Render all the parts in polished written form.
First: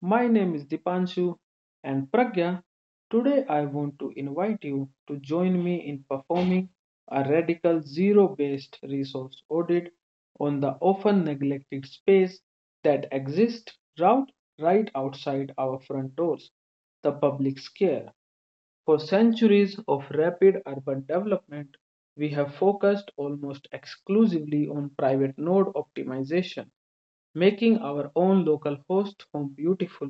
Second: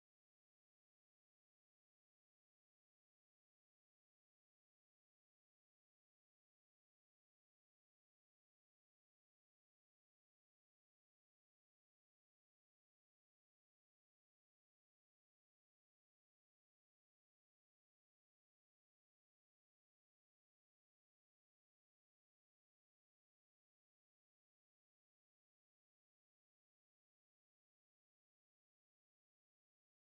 My name is Dipanshu and Pragya. Today, I want to invite you to join me in performing a radical zero based resource audit on the often neglected space that exists route right outside our front doors, the public square. For centuries of rapid urban development, we have focused almost exclusively on private node optimization, making our own local host home beautiful,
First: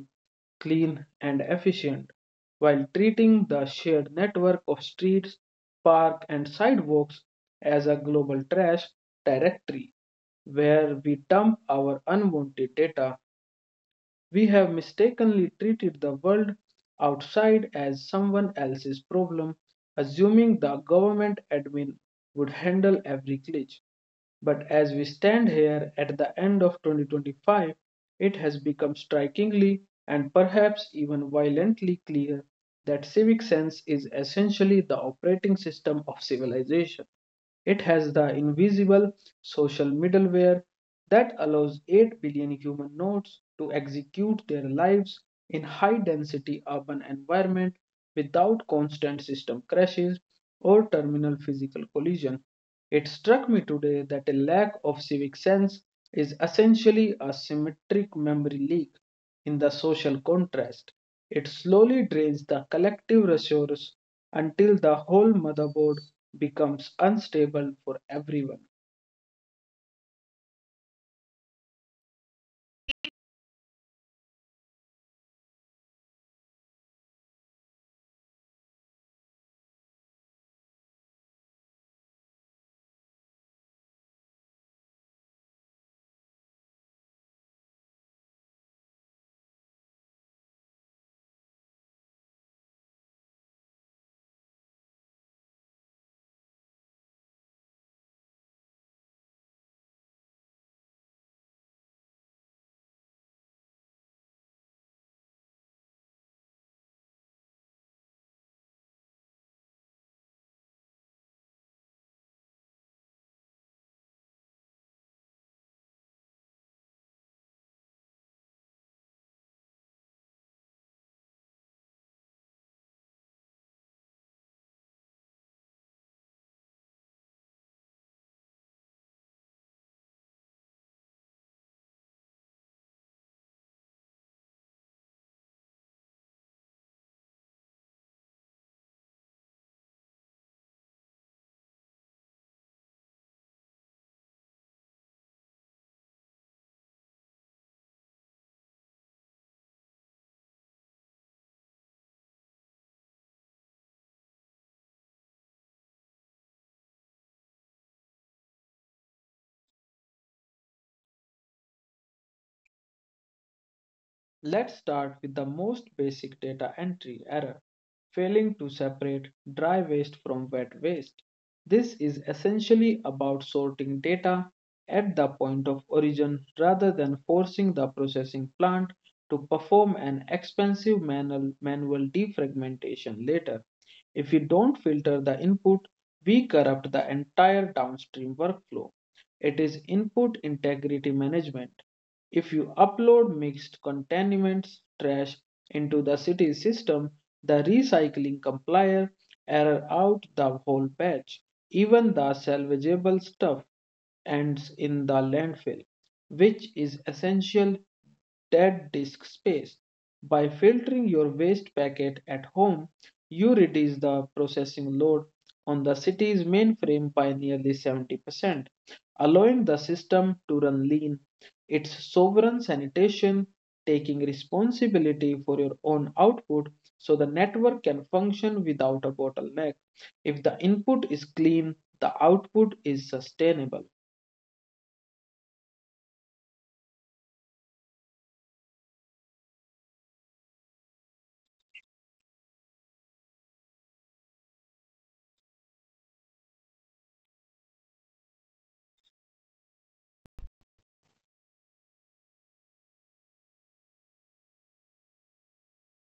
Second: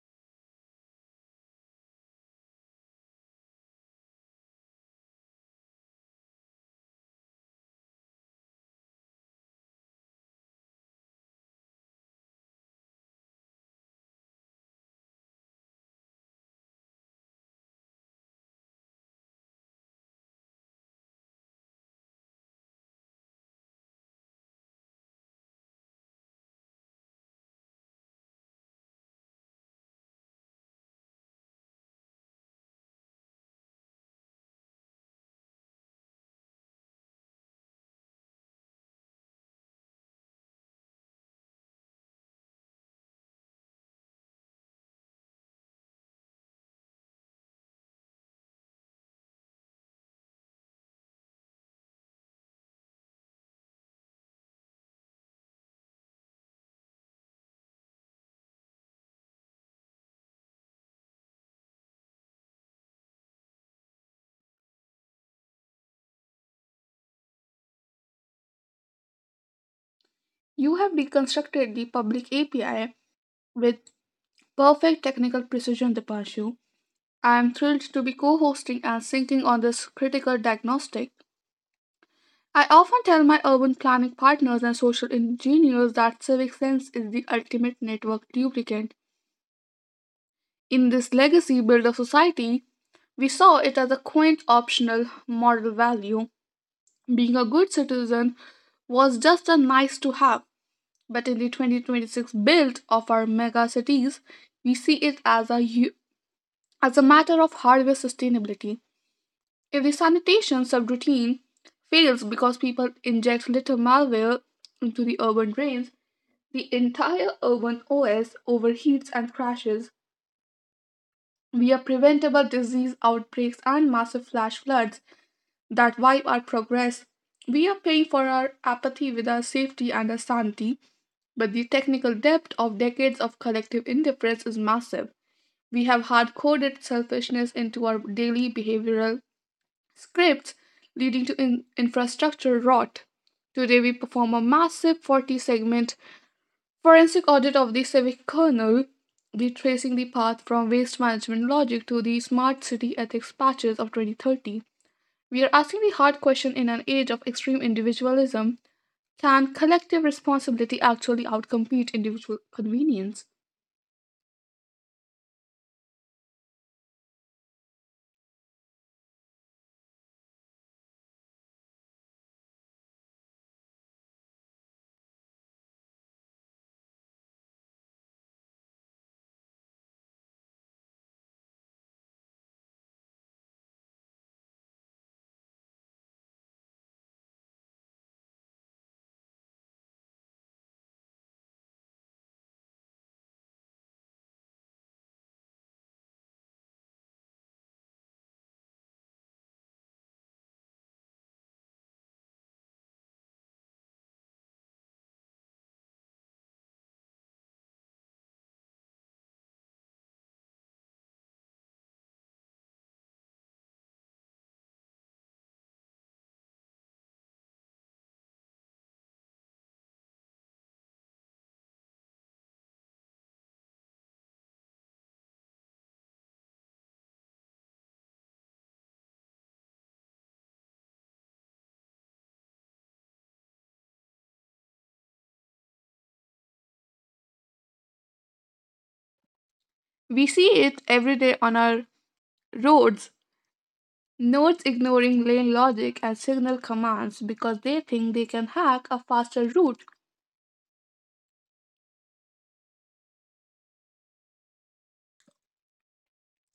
clean, and efficient, while treating the shared network of streets, parks, and sidewalks as a global trash directory where we dump our unwanted data. We have mistakenly treated the world outside as someone else's problem, assuming the government admin would handle every glitch. But as we stand here at the end of 2025, it has become strikingly and perhaps even violently clear that civic sense is essentially the operating system of civilization. It has the invisible social middleware that allows 8 billion human nodes to execute their lives in high density urban environment without constant system crashes or terminal physical collision. It struck me today that a lack of civic sense is essentially a symmetric memory leak in the social contrast. It slowly drains the collective resource until the whole motherboard becomes unstable for everyone. You have deconstructed the public API with perfect technical precision, Dipanshu. I am thrilled to be co hosting and syncing on this critical diagnostic. I often tell my urban planning partners and social engineers that civic sense is the ultimate network lubricant. In this legacy build of society, we saw it as a quaint optional moral value. Being a good citizen was just a nice to have. But in the 2026 build of our mega cities, we see it as a matter of hardware sustainability. If the sanitation subroutine fails because people inject little malware into the urban drains, the entire urban OS overheats and crashes. We have preventable disease outbreaks and massive flash floods that wipe our progress. We are paying for our apathy with our safety and our sanity. But the technical depth of decades of collective indifference is massive. We have hard coded selfishness into our daily behavioral scripts, leading to infrastructure rot. Today, we perform a massive 40 segment forensic audit of the civic kernel, retracing the path from waste management logic to the smart city ethics patches of 2030. We are asking the hard question: in an age of extreme individualism, can collective responsibility actually outcompete individual convenience? Let's start with the most basic data entry error, failing to separate dry waste from wet waste. This is essentially about sorting data at the point of origin rather than forcing the processing plant to perform an expensive manual defragmentation later. If we don't filter the input, we corrupt the entire downstream workflow. It is input integrity management. If you upload mixed contaminants trash into the city system, the recycling compiler error out the whole batch, even the salvageable stuff ends in the landfill, which is essential dead disk space. By filtering your waste packet at home, you reduce the processing load on the city's mainframe by nearly 70%, allowing the system to run lean its sovereign sanitation, taking responsibility for your own output so the network can function without a bottleneck. If the input is clean, the output is sustainable. We see it every day on our roads. Nodes ignoring lane logic and signal commands because they think they can hack a faster route.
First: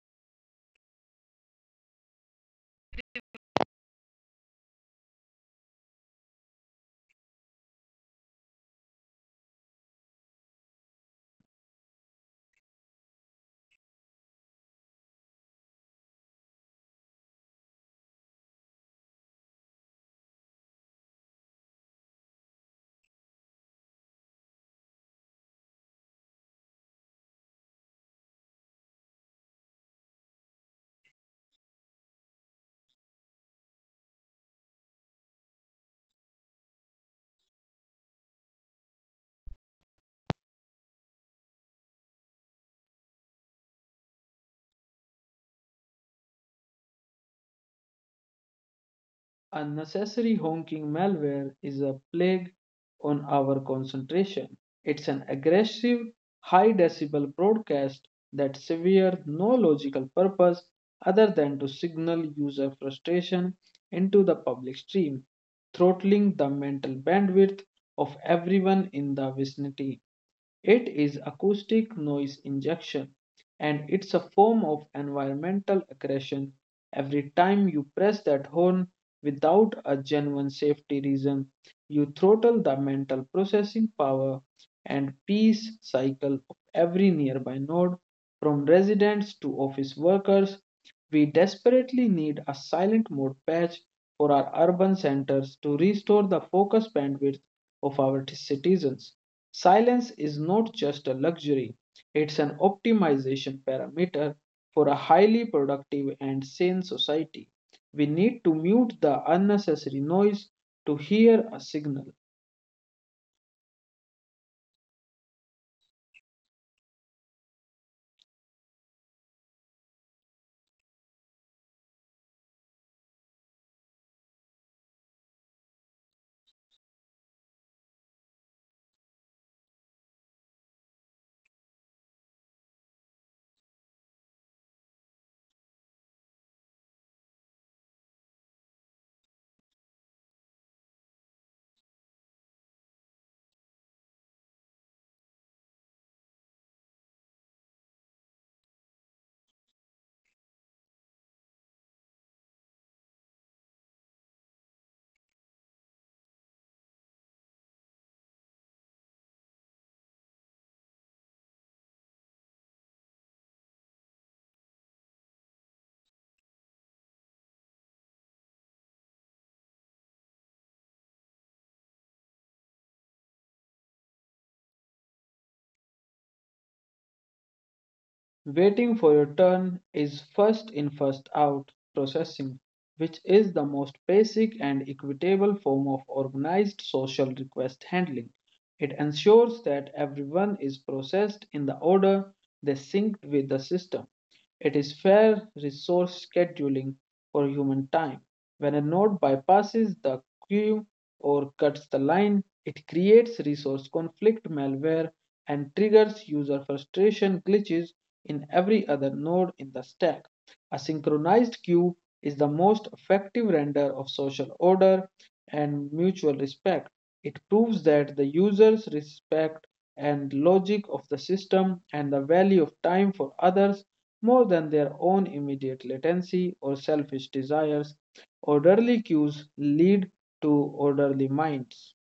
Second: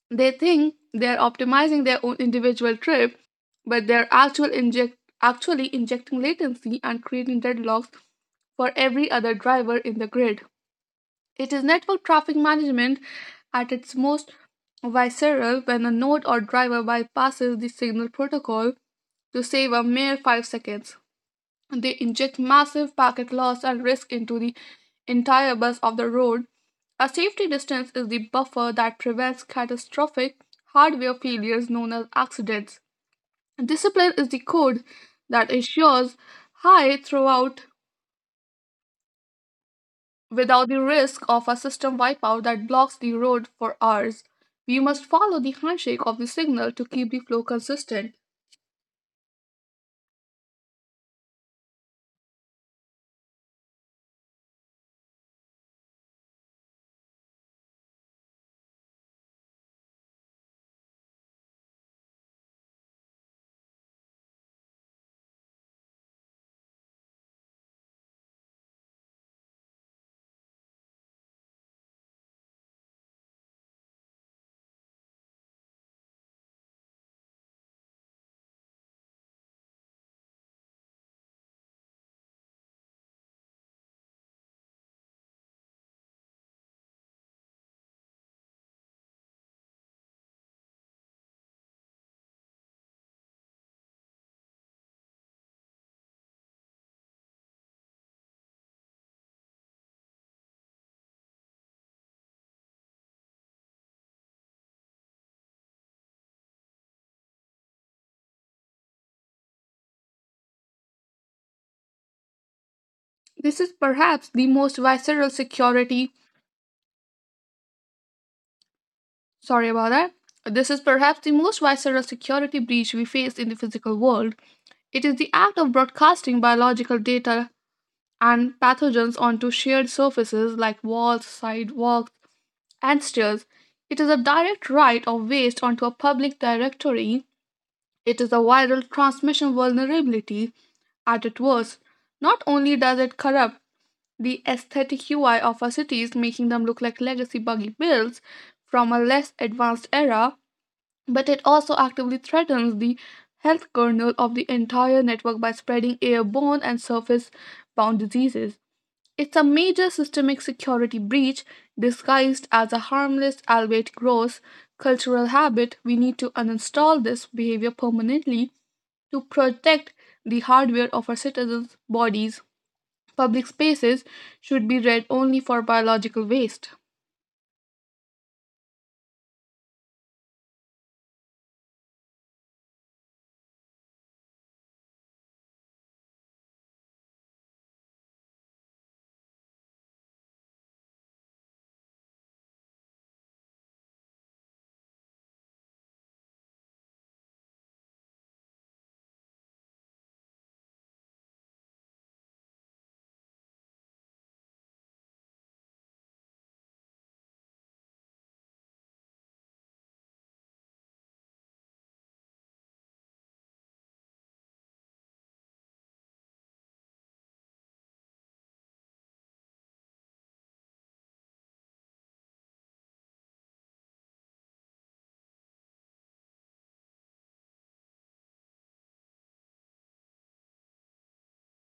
They think they're optimizing their own individual trip, but they're actually injecting latency and creating deadlocks for every other driver in the grid. It is network traffic management at its most visceral when a node or driver bypasses the signal protocol to save a mere 5 seconds. They inject massive packet loss and risk into the entire bus of the road. A safety distance is the buffer that prevents catastrophic hardware failures known as accidents. Discipline is the code that ensures high throughput without the risk of a system wipeout that blocks the road for hours. We must follow the handshake of the signal to keep the flow consistent. Unnecessary honking malware is a plague on our concentration. It's an aggressive, high decibel broadcast that severe no logical purpose other than to signal user frustration into the public stream, throttling the mental bandwidth of everyone in the vicinity. It is acoustic noise injection, and it's a form of environmental aggression. Every time you press that horn without a genuine safety reason, you throttle the mental processing power and peace cycle of every nearby node, from residents to office workers. We desperately need a silent mode patch for our urban centers to restore the focus bandwidth of our citizens. Silence is not just a luxury, it's an optimization parameter for a highly productive and sane society. We need to mute the unnecessary noise to hear a signal. This is perhaps the most visceral security. Sorry about that. This is perhaps the most visceral security breach we face in the physical world. It is the act of broadcasting biological data and pathogens onto shared surfaces like walls, sidewalks, and stairs. It is a direct write of waste onto a public directory. It is a viral transmission vulnerability at its worst. Not only does it corrupt the aesthetic UI of our cities, making them look like legacy buggy builds from a less advanced era, but it also actively threatens the health kernel of the entire network by spreading airborne and surface bound diseases. It's a major systemic security breach disguised as a harmless, albeit gross, cultural habit. We need to uninstall this behavior permanently to protect the hardware of our citizens' bodies. Public spaces should be read only for biological waste. Waiting for your turn is first in, first out processing, which is the most basic and equitable form of organized social request handling. It ensures that everyone is processed in the order they synced with the system. It is fair resource scheduling for human time. When a node bypasses the queue or cuts the line, it creates resource conflict malware and triggers user frustration glitches in every other node in the stack. A synchronized queue is the most effective render of social order and mutual respect. It proves that the users respect and logic of the system and the value of time for others more than their own immediate latency or selfish desires. Orderly cues lead to orderly minds.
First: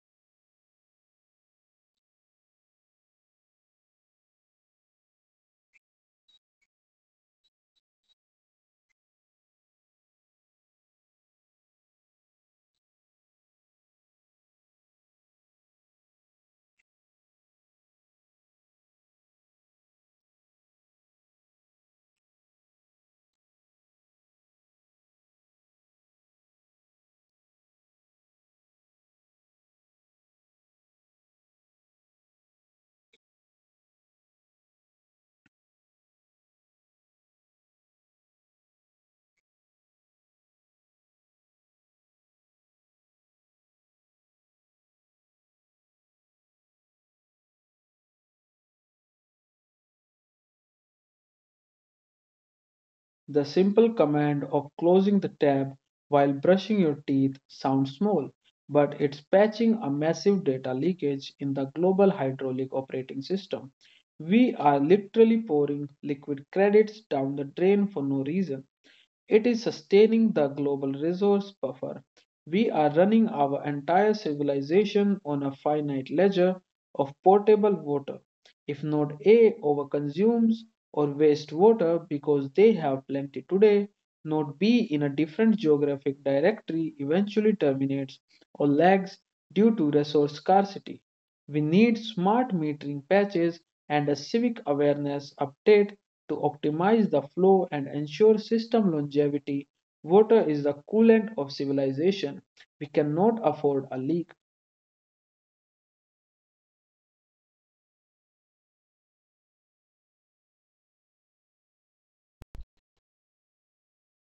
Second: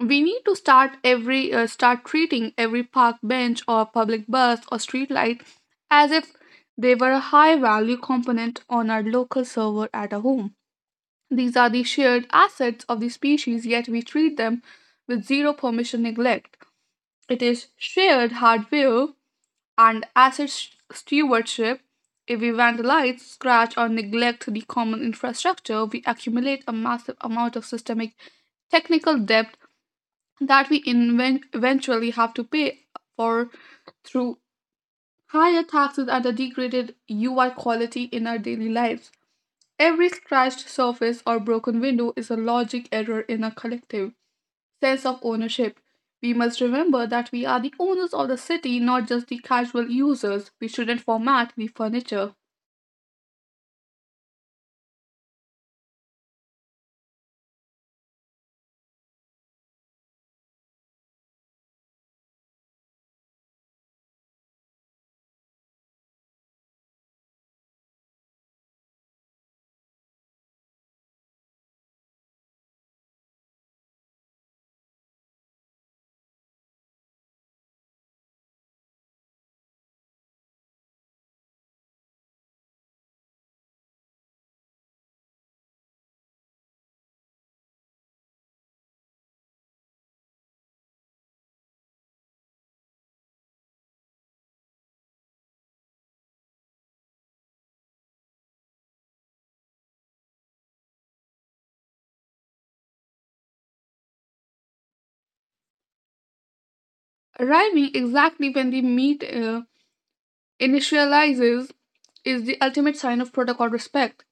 We need to start treating every park bench or public bus or street light as if they were a high value component on our local server at a home. These are the shared assets of the species, yet we treat them with zero permission neglect. It is shared hardware and asset stewardship. If we vandalize, scratch, or neglect the common infrastructure, we accumulate a massive amount of systemic technical debt that we eventually have to pay for through higher taxes and a degraded UI quality in our daily lives. Every scratched surface or broken window is a logic error in a collective sense of ownership. We must remember that we are the owners of the city, not just the casual users. We shouldn't format the furniture. The simple command of closing the tab while brushing your teeth sounds small, but it's patching a massive data leakage in the global hydraulic operating system. We are literally pouring liquid credits down the drain for no reason. It is sustaining the global resource buffer. We are running our entire civilization on a finite ledger of potable water. If node A overconsumes or wastes water because they have plenty today, node B in a different geographic directory eventually terminates or lags due to resource scarcity. We need smart metering patches and a civic awareness update to optimize the flow and ensure system longevity. Water is the coolant of civilization. We cannot afford a leak. Arriving exactly when the meet initializes is the ultimate sign of protocol respect.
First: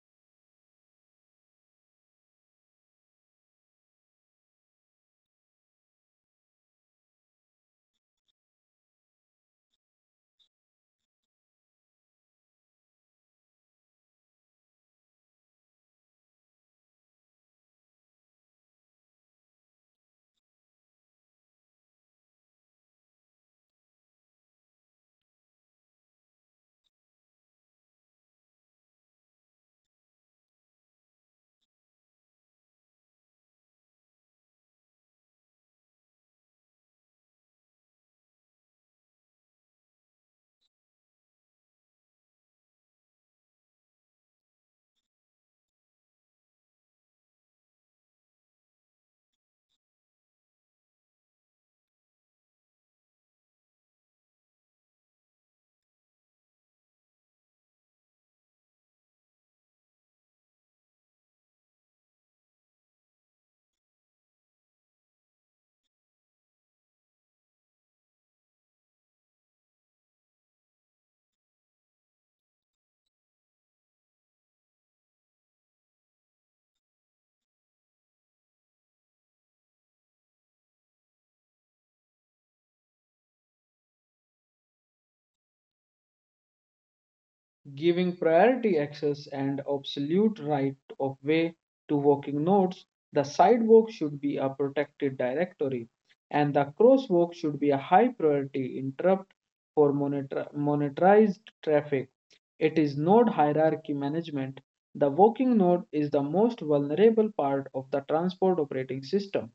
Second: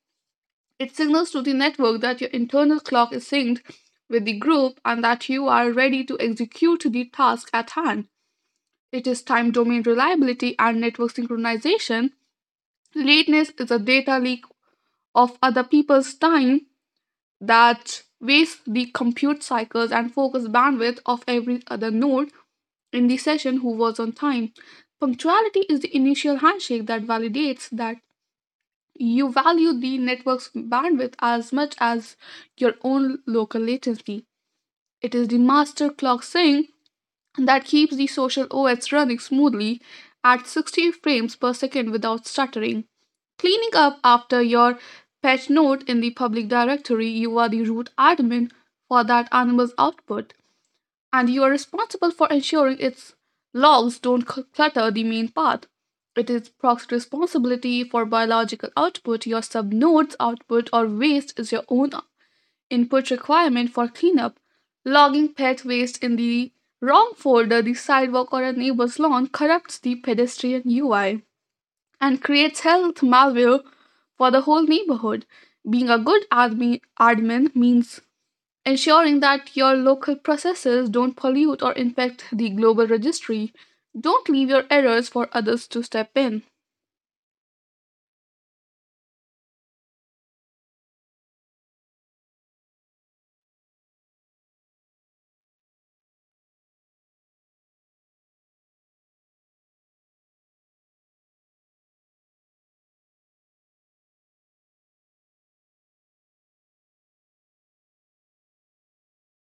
It signals to the network that your internal clock is synced with the group and that you are ready to execute the task at hand. It is time domain reliability and network synchronization. Lateness is a data leak of other people's time that wastes the compute cycles and focus bandwidth of every other node in the session who was on time. Punctuality is the initial handshake that validates that you value the network's bandwidth as much as your own local latency. It is the master clock saying that keeps the social OS running smoothly at 60 frames per second without stuttering. Cleaning up after your patch note in the public directory, you are the root admin for that animal's output, and you are responsible for ensuring its logs don't clutter the main path. It is Proc's responsibility for biological output. Your subnode's output or waste is your own input requirement for cleanup. Logging pet waste in the wrong folder, the sidewalk, or a neighbor's lawn corrupts the pedestrian UI and creates health malware for the whole neighborhood. Being a good admin means ensuring that your local processes don't pollute or impact the global registry. Don't leave your errors for others to step in. Giving priority access and absolute right of way to walking nodes, the sidewalk should be a protected directory and the crosswalk should be a high priority interrupt for monitorized traffic. It is node hierarchy management. The walking node is the most vulnerable part of the transport operating system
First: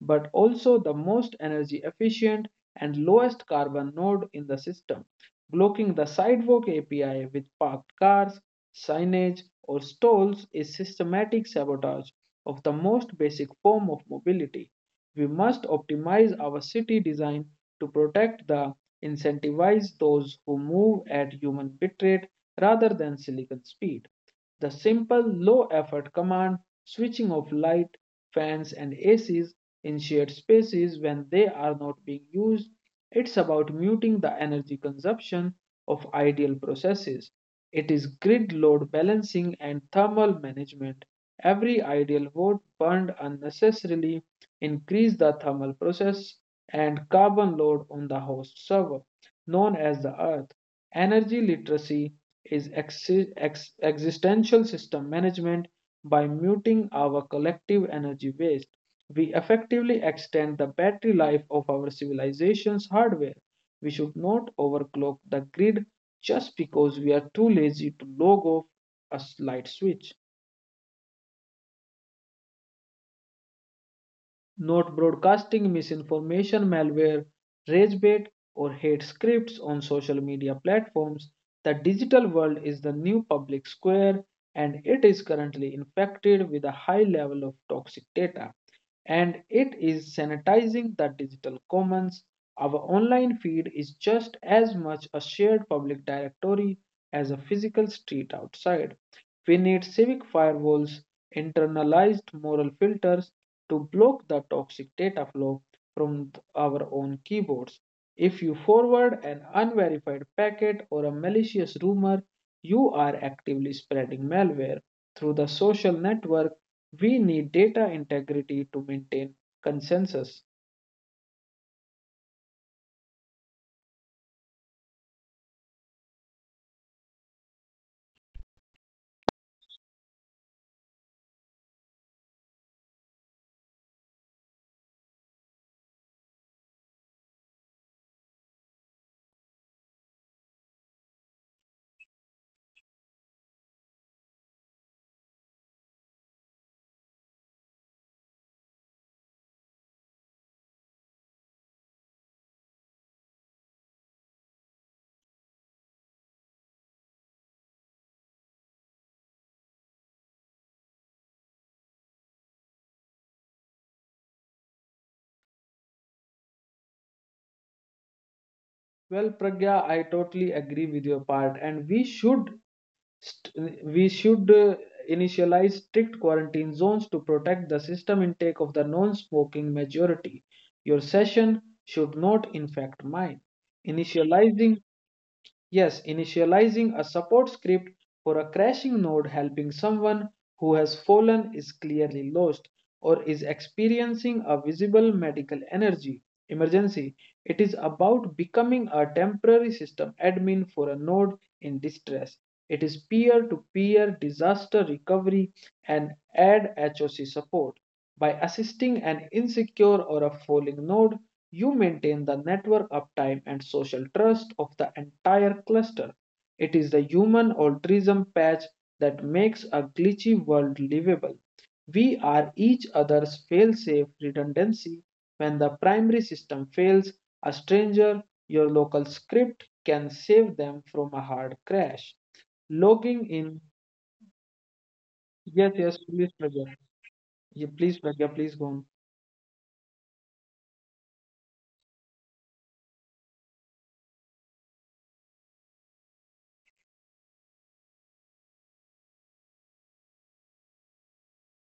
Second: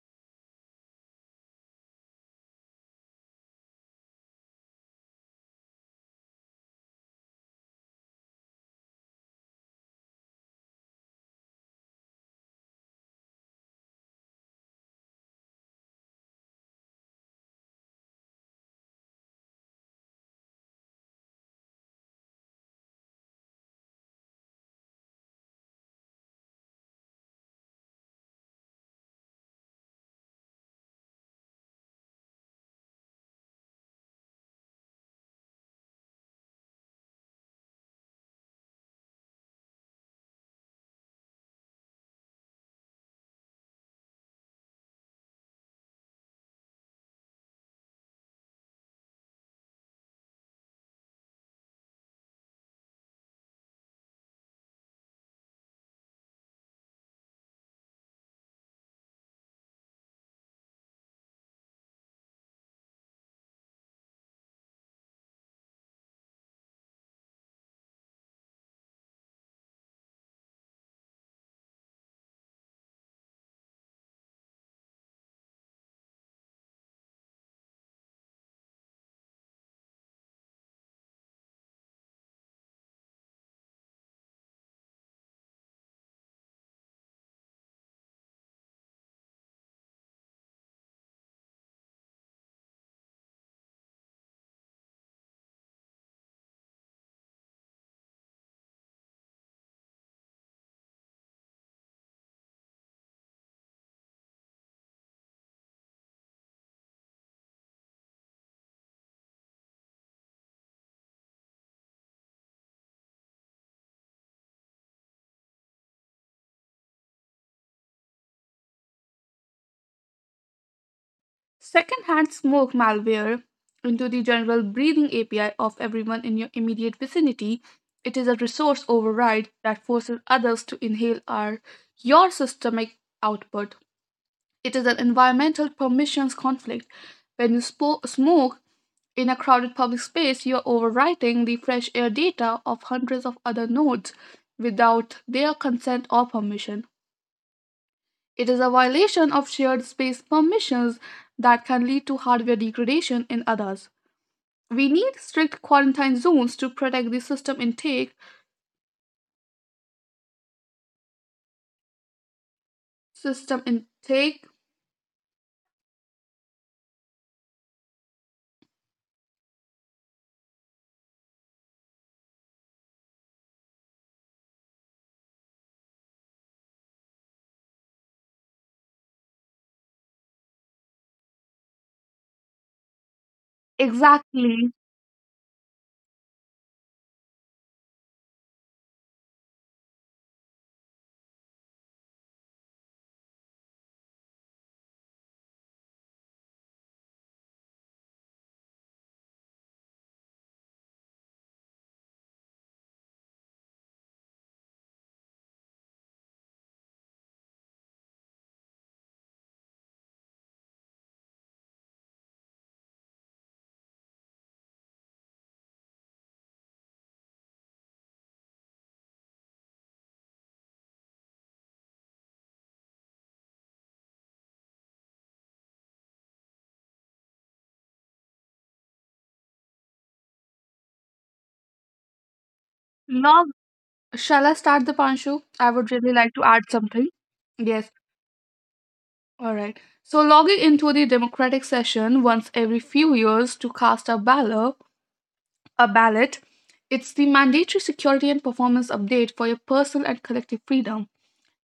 but also the most energy efficient and lowest carbon node in the system. Blocking the sidewalk API with parked cars, signage, or stalls is systematic sabotage of the most basic form of mobility. We must optimize our city design to protect the incentivize those who move at human bitrate rather than silicon speed. The simple low effort command, switching off light, fans, and ACs in shared spaces when they are not being used, it's about muting the energy consumption of ideal processes. It is grid load balancing and thermal management. Every ideal watt burned unnecessarily increases the thermal process and carbon load on the host server, known as the earth. Energy literacy is existential system management. By muting our collective energy waste, we effectively extend the battery life of our civilization's hardware. We should not overclock the grid just because we are too lazy to log off a light switch. Not broadcasting misinformation, malware, rage bait, or hate scripts on social media platforms. The digital world is the new public square and it is currently infected with a high level of toxic data, and it is sanitizing the digital commons. Our online feed is just as much a shared public directory as a physical street outside. We need civic firewalls, internalized moral filters, to block the toxic data flow from our own keyboards. If you forward an unverified packet or a malicious rumor, you are actively spreading malware through the social network. We need data integrity to maintain consensus. Secondhand smoke malware into the general breathing API of everyone in your immediate vicinity. It is a resource override that forces others to inhale your systemic output. It is an environmental permissions conflict. When you smoke, in a crowded public space, you're overwriting the fresh air data of hundreds of other nodes without their consent or permission. It is a violation of shared space permissions that can lead to hardware degradation in others. We need strict quarantine zones to protect the system intake. System intake? Well, Pragya, I totally agree with your part, and we should we should initialize strict quarantine zones to protect the system intake of the non-smoking majority. Your session should not infect mine. Exactly. Initializing. Yes, initializing a support script for a crashing node, helping someone who has fallen, is clearly lost, or is experiencing a visible medical energy emergency. It is about becoming a temporary system admin for a node in distress. It is peer to peer disaster recovery and ad HOC support. By assisting an insecure or a failing node, you maintain the network uptime and social trust of the entire cluster. It is the human altruism patch that makes a glitchy world livable. We are each other's fail-safe redundancy. When the primary system fails, a stranger, your local script, can save them from a hard crash. Logging Log. in. Shall I start the pancho? I Yes, would yes, really please, like to add Pragya. something. Yeah, Yes, please, Pragya, please go on. all right. So logging into the democratic session once every few years to cast a ballot, it's the mandatory security and performance update for your personal and collective freedom.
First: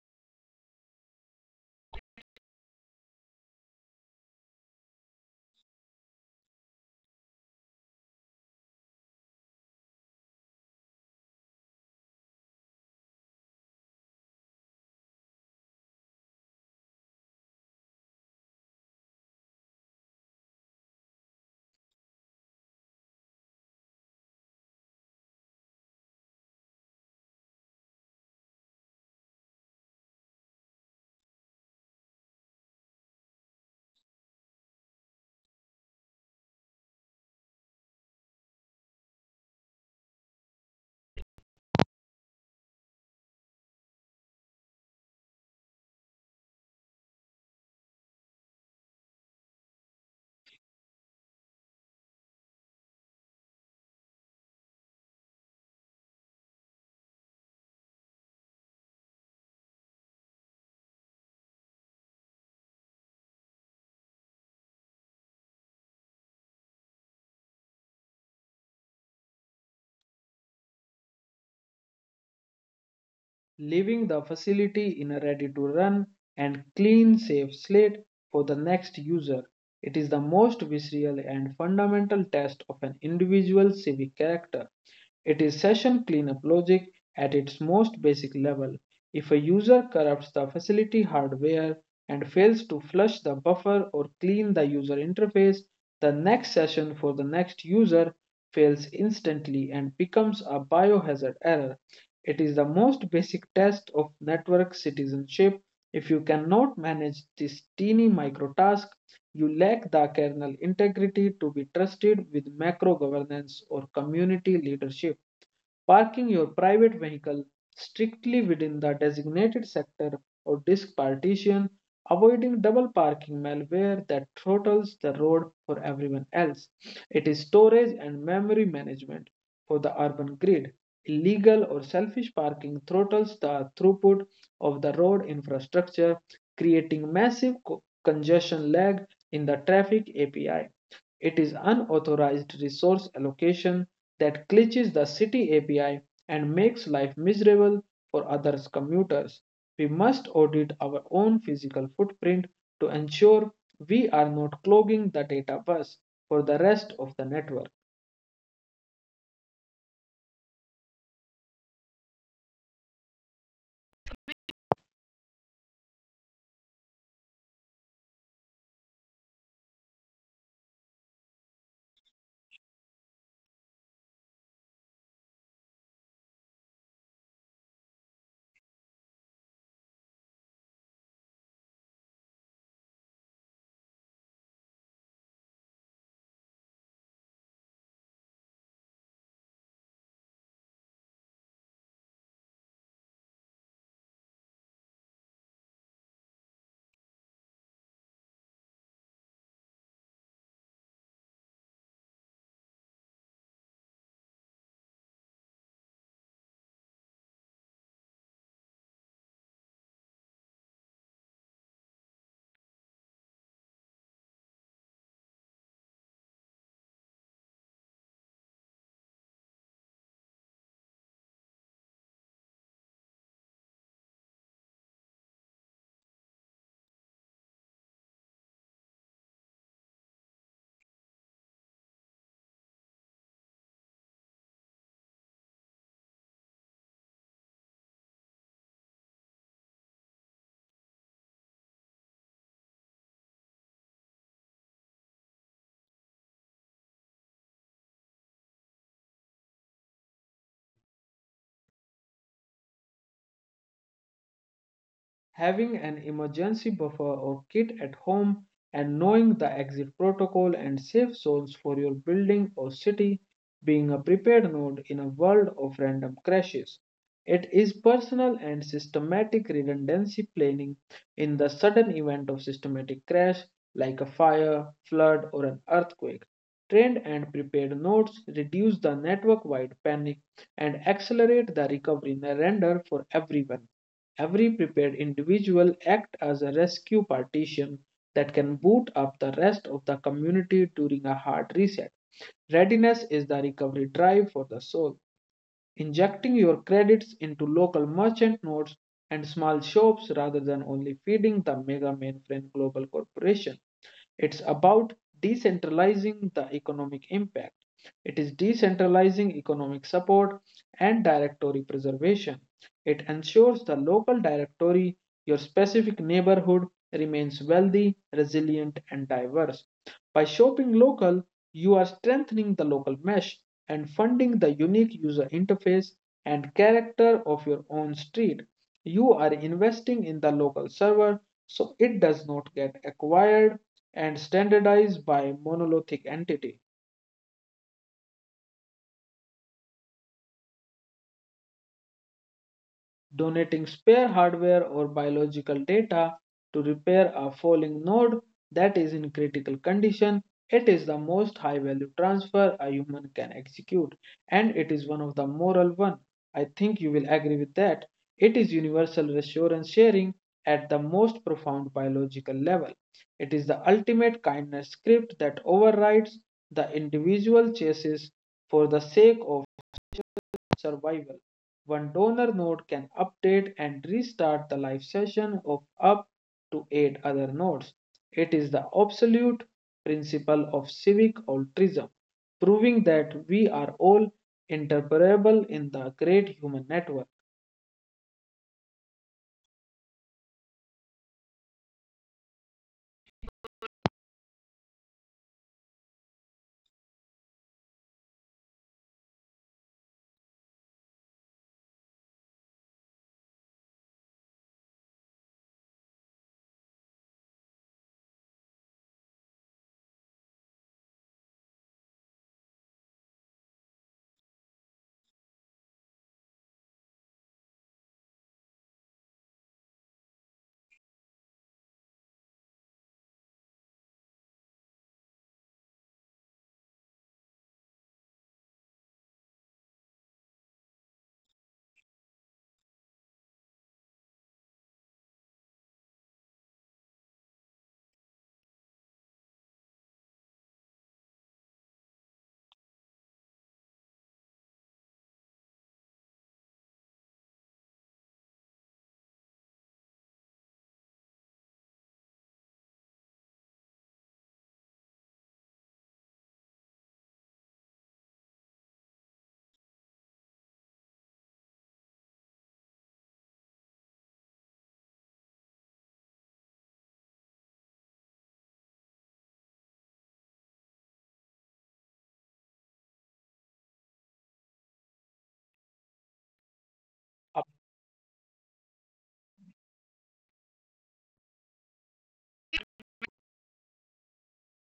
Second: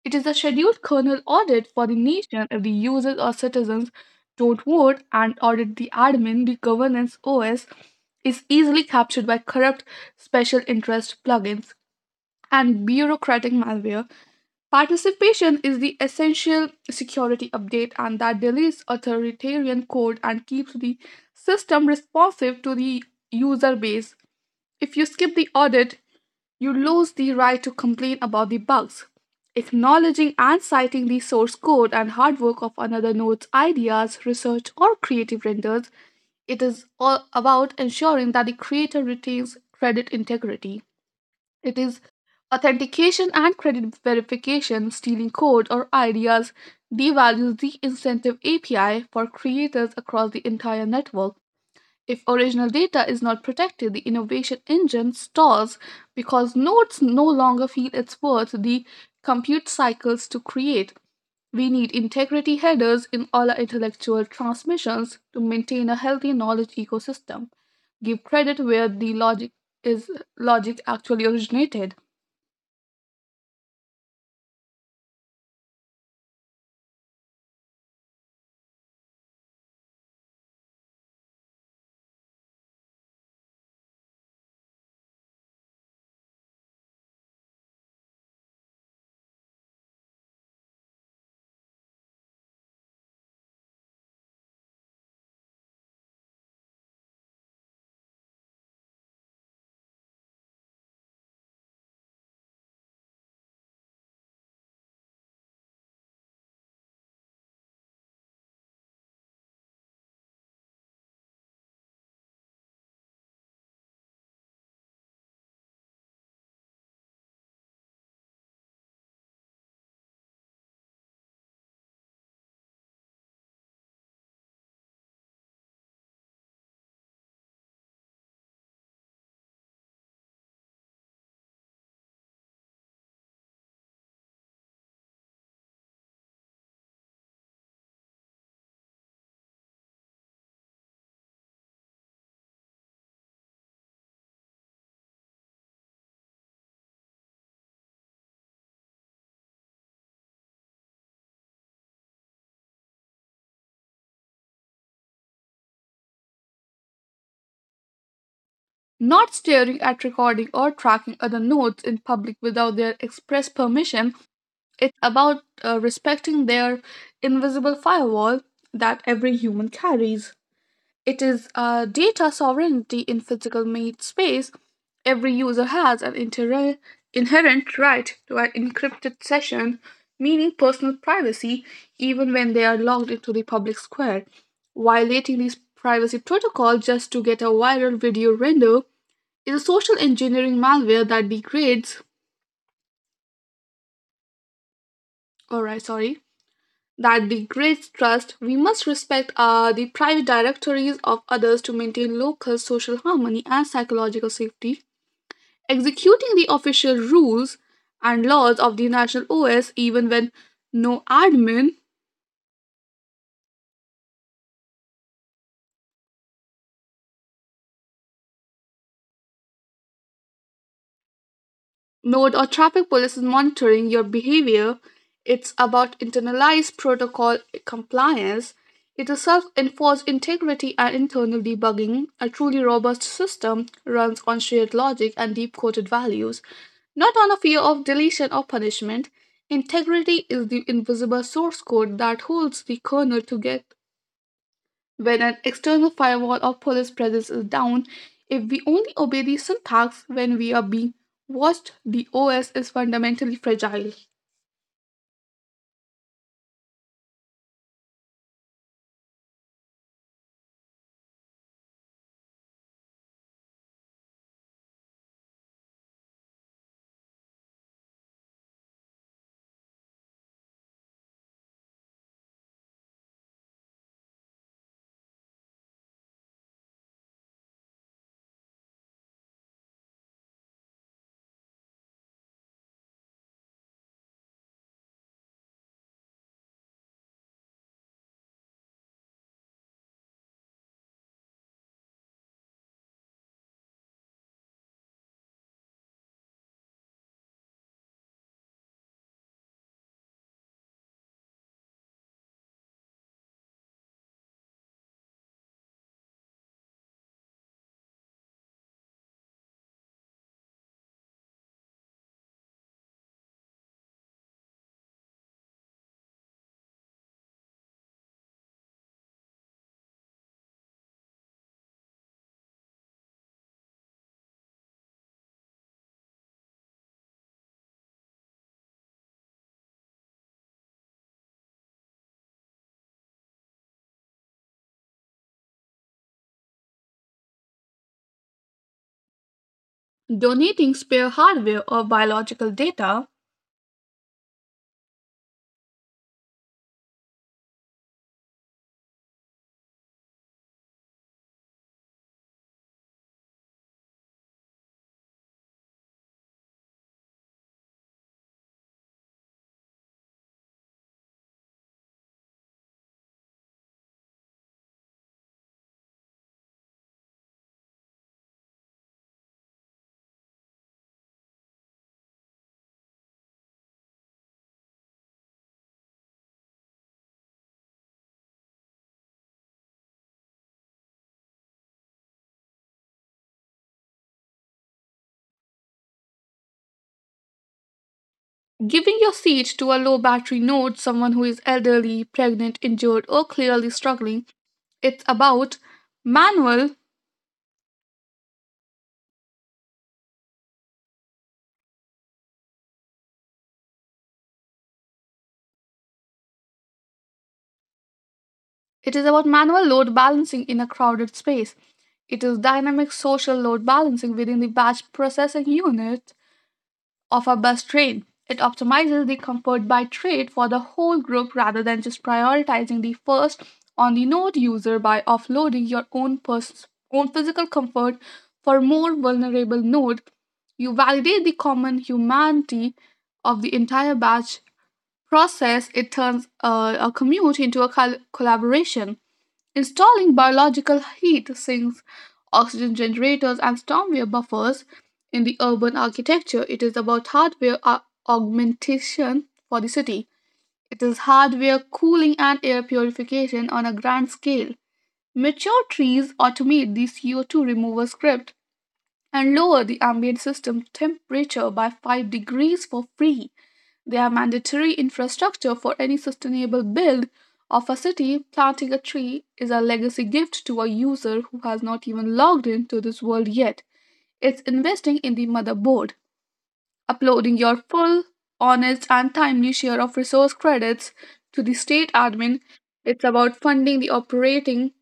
It is a scheduled kernel audit for the nation. If the users or citizens don't vote and audit the admin, the governance OS is easily captured by corrupt special interest plugins and bureaucratic malware. Participation is the essential security update, and that deletes authoritarian code and keeps the system responsive to the user base. If you skip the audit, you lose the right to complain about the bugs. Acknowledging and citing the source code and hard work of another node's ideas, research, or creative renders, it is all about ensuring that the creator retains credit integrity. It is authentication and credit verification. Stealing code or ideas devalues the incentive API for creators across the entire network. If original data is not protected, the innovation engine stalls because nodes no longer feel it's worth the compute cycles to create. We need integrity headers in all our intellectual transmissions to maintain a healthy knowledge ecosystem. Give credit where the is logic actually originated. Leaving the facility in a ready-to-run and clean safe slate for the next user. It is the most visceral and fundamental test of an individual's civic character. It is session cleanup logic at its most basic level. If a user corrupts the facility hardware and fails to flush the buffer or clean the user interface, the next session for the next user fails instantly and becomes a biohazard error. It is the most basic test of network citizenship. If you cannot manage this teeny micro task, you lack the kernel integrity to be trusted with macro governance or community leadership. Parking your private vehicle strictly within the designated sector or disk partition, avoiding double parking malware that throttles the road for everyone else. It is storage and memory management for the urban grid. Illegal or selfish parking throttles the throughput of the road infrastructure, creating massive congestion lag in the traffic API. It is unauthorized resource allocation that glitches the city API and makes life miserable for other commuters. We must audit our own physical footprint to ensure we are not clogging the data bus for the rest of the network. Not staring at recording or tracking other notes in public without their express permission. It's about respecting their invisible firewall that every human carries. It is data sovereignty in physical made space. Every user has an inherent right to an encrypted session, meaning personal privacy, even when they are logged into the public square. Violating these privacy protocols just to get a viral video render is a social engineering malware that alright, sorry, degrades trust. We must respect the private directories of others to maintain local social harmony and psychological safety. Executing the official rules and laws of the national OS, even when no admin mode or traffic police is monitoring your behavior. It's about internalized protocol compliance. It is self enforced integrity and internal debugging. A truly robust system runs on shared logic and deep coded values, not on a fear of deletion or punishment. Integrity is the invisible source code that holds the kernel together when an external firewall or police presence is down. If we only obey these syntax when we are being watched, the OS is fundamentally fragile. Having an emergency buffer or kit at home and knowing the exit protocol and safe zones for your building or city, being a prepared node in a world of random crashes. It is personal and systematic redundancy planning in the sudden event of systematic crash like a fire, flood, or an earthquake. Trained and prepared nodes reduce the network wide panic and accelerate the recovery in render for everyone. Every prepared individual acts as a rescue partition that can boot up the rest of the community during a hard reset. Readiness is the recovery drive for the soul. Injecting your credits into local merchant nodes and small shops rather than only feeding the mega mainframe global corporation. It's about decentralizing the economic impact. It is decentralizing economic support and directory preservation. It ensures the local directory, your specific neighborhood, remains wealthy, resilient, and diverse. By shopping local, you are strengthening the local mesh and funding the unique user interface and character of your own street. You are investing in the local server so it does not get acquired and standardized by monolithic entity. Donating spare hardware or biological data, Donating spare hardware or biological data to repair a falling node that is in critical condition, it is the most high value transfer a human can execute, and it is one of the moral one. I think you will agree with that. It is universal reassurance sharing at the most profound biological level. It is the ultimate kindness script that overrides the individual chases for the sake of survival. One donor node can update and restart the live session of up to eight other nodes. It is the absolute principle of civic altruism, proving that we are all interoperable in the great human network. giving your seat to a low battery node, someone who is elderly, pregnant, injured, or clearly struggling, it's about manual. it is about manual load balancing in a crowded space. It is dynamic social load balancing within the batch processing unit of a bus train. It optimizes the comfort by trade for the whole group rather than just prioritizing the first on the node user by offloading your own physical comfort for more vulnerable node. You validate the common humanity of the entire batch process. It turns a commute into a collaboration. Installing biological heat sinks, oxygen generators, and stormwater buffers in the urban architecture, it is about hardware augmentation for the city. It is hardware cooling and air purification on a grand scale. Mature trees automate the CO2 removal script and lower the ambient system temperature by 5 degrees for free. They are mandatory infrastructure for any sustainable build of a city. Planting a tree is a legacy gift to a user who has not even logged into this world yet. It's investing in the motherboard, uploading your A full, honest, and timely share of resource credits to the state admin. It's about funding the operating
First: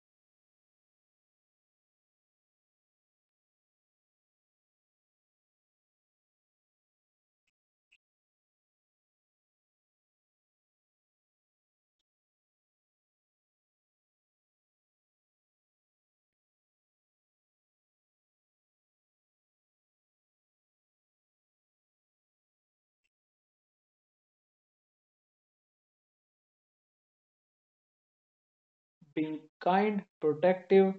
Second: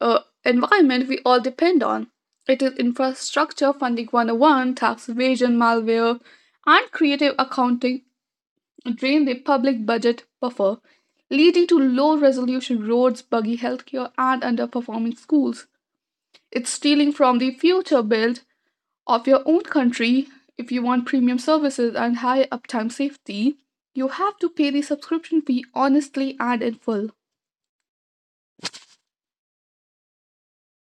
uh, environment we all depend on. It is infrastructure funding 101. Tax evasion, malware, and creative accounting drain the public budget buffer, leading to low resolution roads, buggy healthcare, and underperforming schools. It's stealing from the future build of your own country. If you want premium services and high uptime safety, you have to pay the subscription fee honestly and in full. being kind, protective,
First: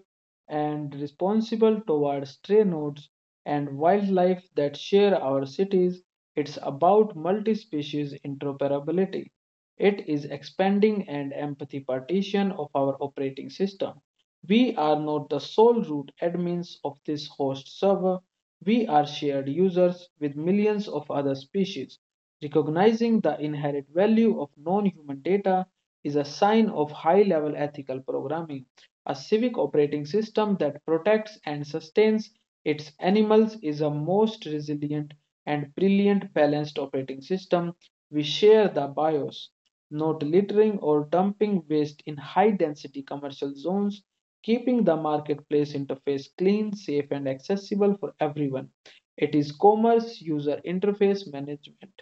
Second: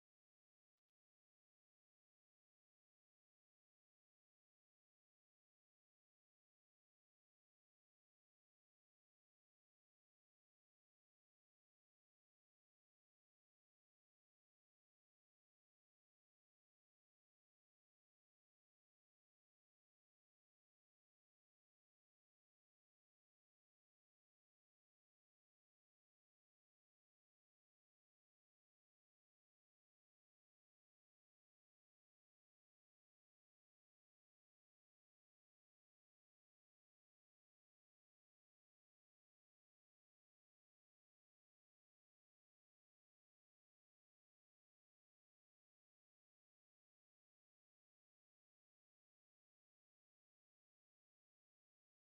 and responsible toward stray nodes and wildlife that share our cities, it's about multi species interoperability. It is expanding and empathy partition of our operating system. We are not the sole root admins of this host server. We are shared users with millions of other species. Recognizing the inherent value of non human data is a sign of high level ethical programming. A civic operating system that protects and sustains its animals is a most resilient and brilliant balanced operating system. We share the BIOS. Not littering or dumping waste in high density commercial zones, keeping the marketplace interface clean, safe, and accessible for everyone. It is commerce user interface management.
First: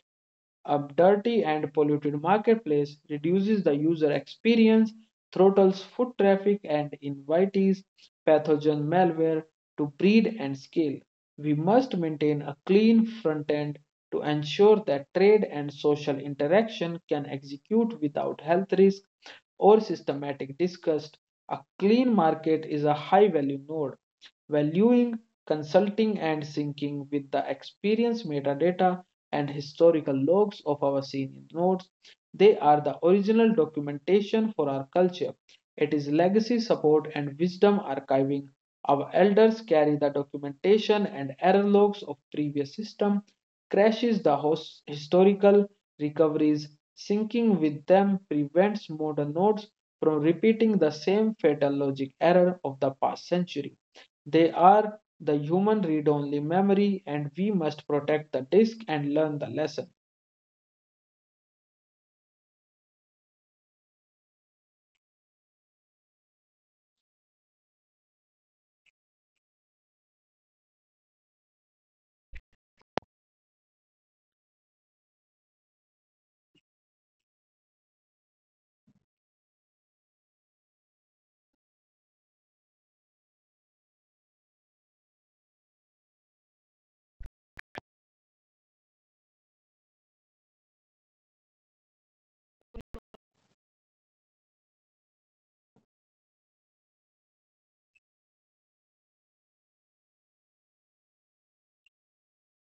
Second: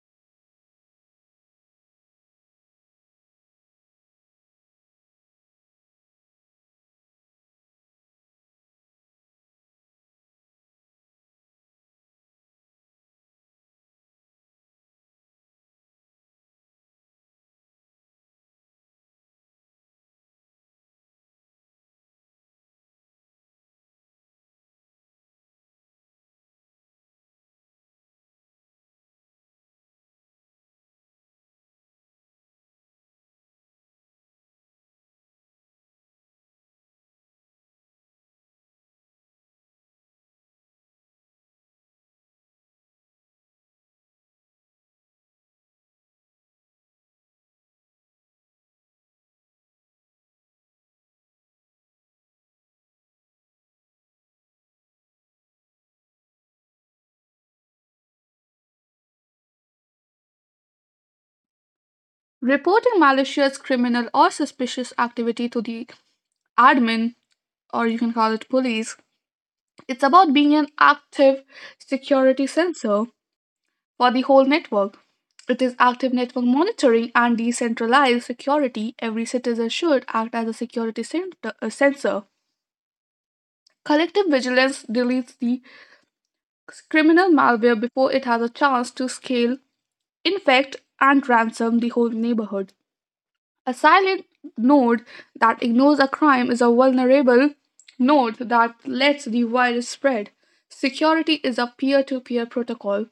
A dirty and polluted marketplace reduces the user experience, throttles foot traffic, and invites pathogen malware to breed and scale. We must maintain a clean front end to ensure that trade and social interaction can execute without health risk or systematic disgust. A clean market is a high value node valuing, consulting, and syncing with the experience metadata and historical logs of our senior nodes. They are the original documentation for our culture. It is legacy support and wisdom archiving. Our elders carry the documentation and error logs of previous system, crashes the host historical recoveries, syncing with them prevents modern nodes from repeating the same fatal logic error of the past century. They are the human read-only memory, and we must protect the disk and learn the lesson. Reporting malicious, criminal, or suspicious activity to the admin, or you can call it police, it's about being an active security sensor for the whole network. It is active network monitoring and decentralized security. Every citizen should act as a security center, a sensor. Collective vigilance deletes the criminal malware before it has a chance to scale, infect, and ransom the whole neighborhood. A silent node that ignores a crime is a vulnerable node that lets the virus spread. Security is a peer to peer protocol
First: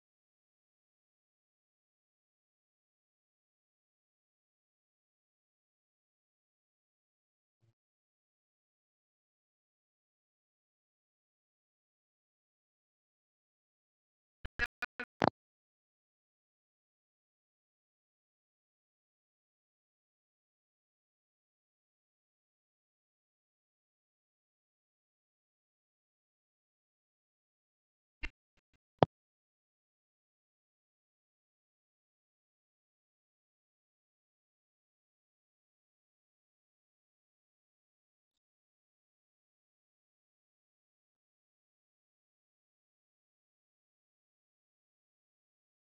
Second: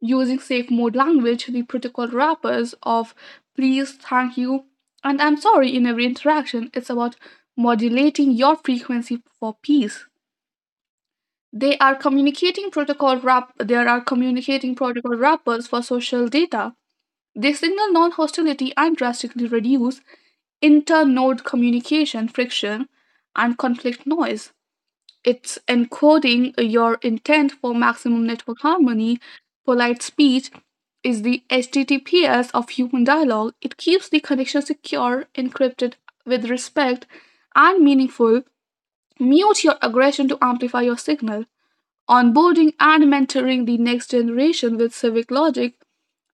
using safe mode language, the protocol wrappers of please, thank you, and I'm sorry in every interaction. It's about modulating your frequency for peace. They are communicating protocol wrap there are communicating protocol wrappers for social data. They signal non-hostility and drastically reduce inter-node communication friction and conflict noise. It's encoding your intent for maximum network harmony. Polite speech is the HTTPS of human dialogue. It keeps the connection secure, encrypted with respect, and meaningful. Mute your aggression to amplify your signal. Onboarding and mentoring the next generation with civic logic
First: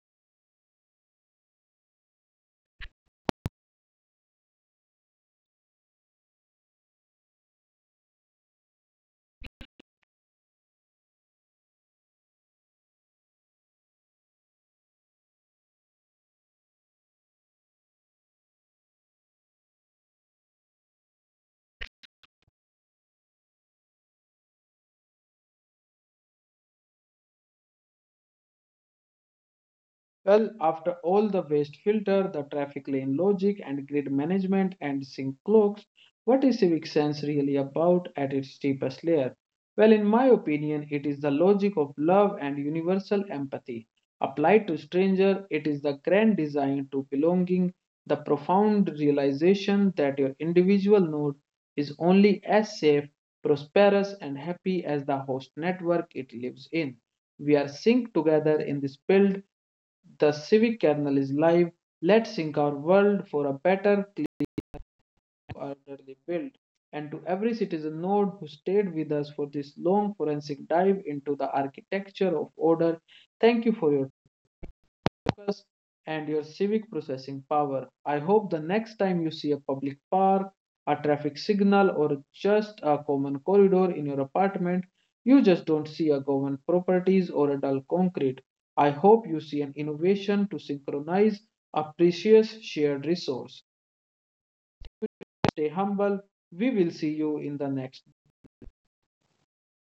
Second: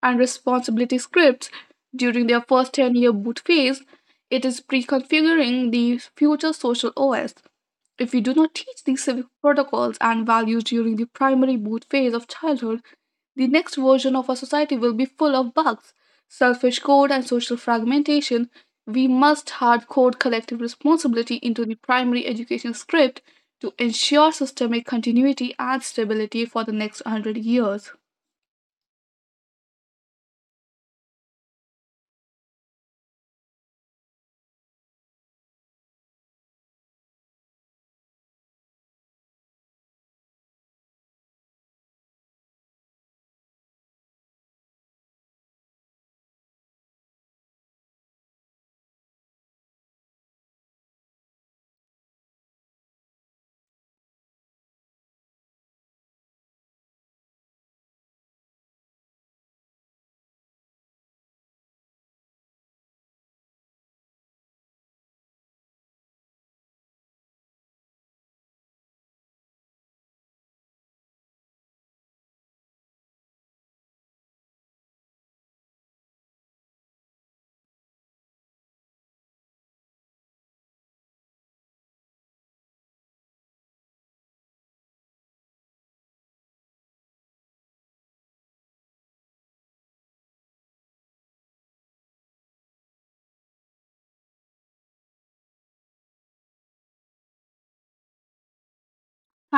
and responsibility scripts during their first 10-year boot phase, it is pre configuring the future social OS. If we do not teach these civic protocols and values during the primary boot phase of childhood, the next version of our society will be full of bugs, selfish code, and social fragmentation. We must hard code collective responsibility into the primary education script to ensure systemic continuity and stability for the next 100 years. Well, after all the waste filter, the traffic lane logic, and grid management and sync clocks, what is civic sense really about at its deepest layer? Well, in my opinion, it is the logic of love and universal empathy. Applied to stranger, it is the grand design to belonging, the profound realization that your individual node is only as safe, prosperous, and happy as the host network it lives in. We are synced together in this build. The Civic Kernel is live. Let's sync our world for a better, clean, orderly build. And to every citizen node who stayed with us for this long forensic dive into the architecture of order, thank you for your focus and your civic processing power. I hope the next time you see a public park, a traffic signal, or just a common corridor in your apartment, you just don't see a government properties or a dull concrete. I hope you see an innovation to synchronize a precious shared resource. Stay humble. We will see you in the next.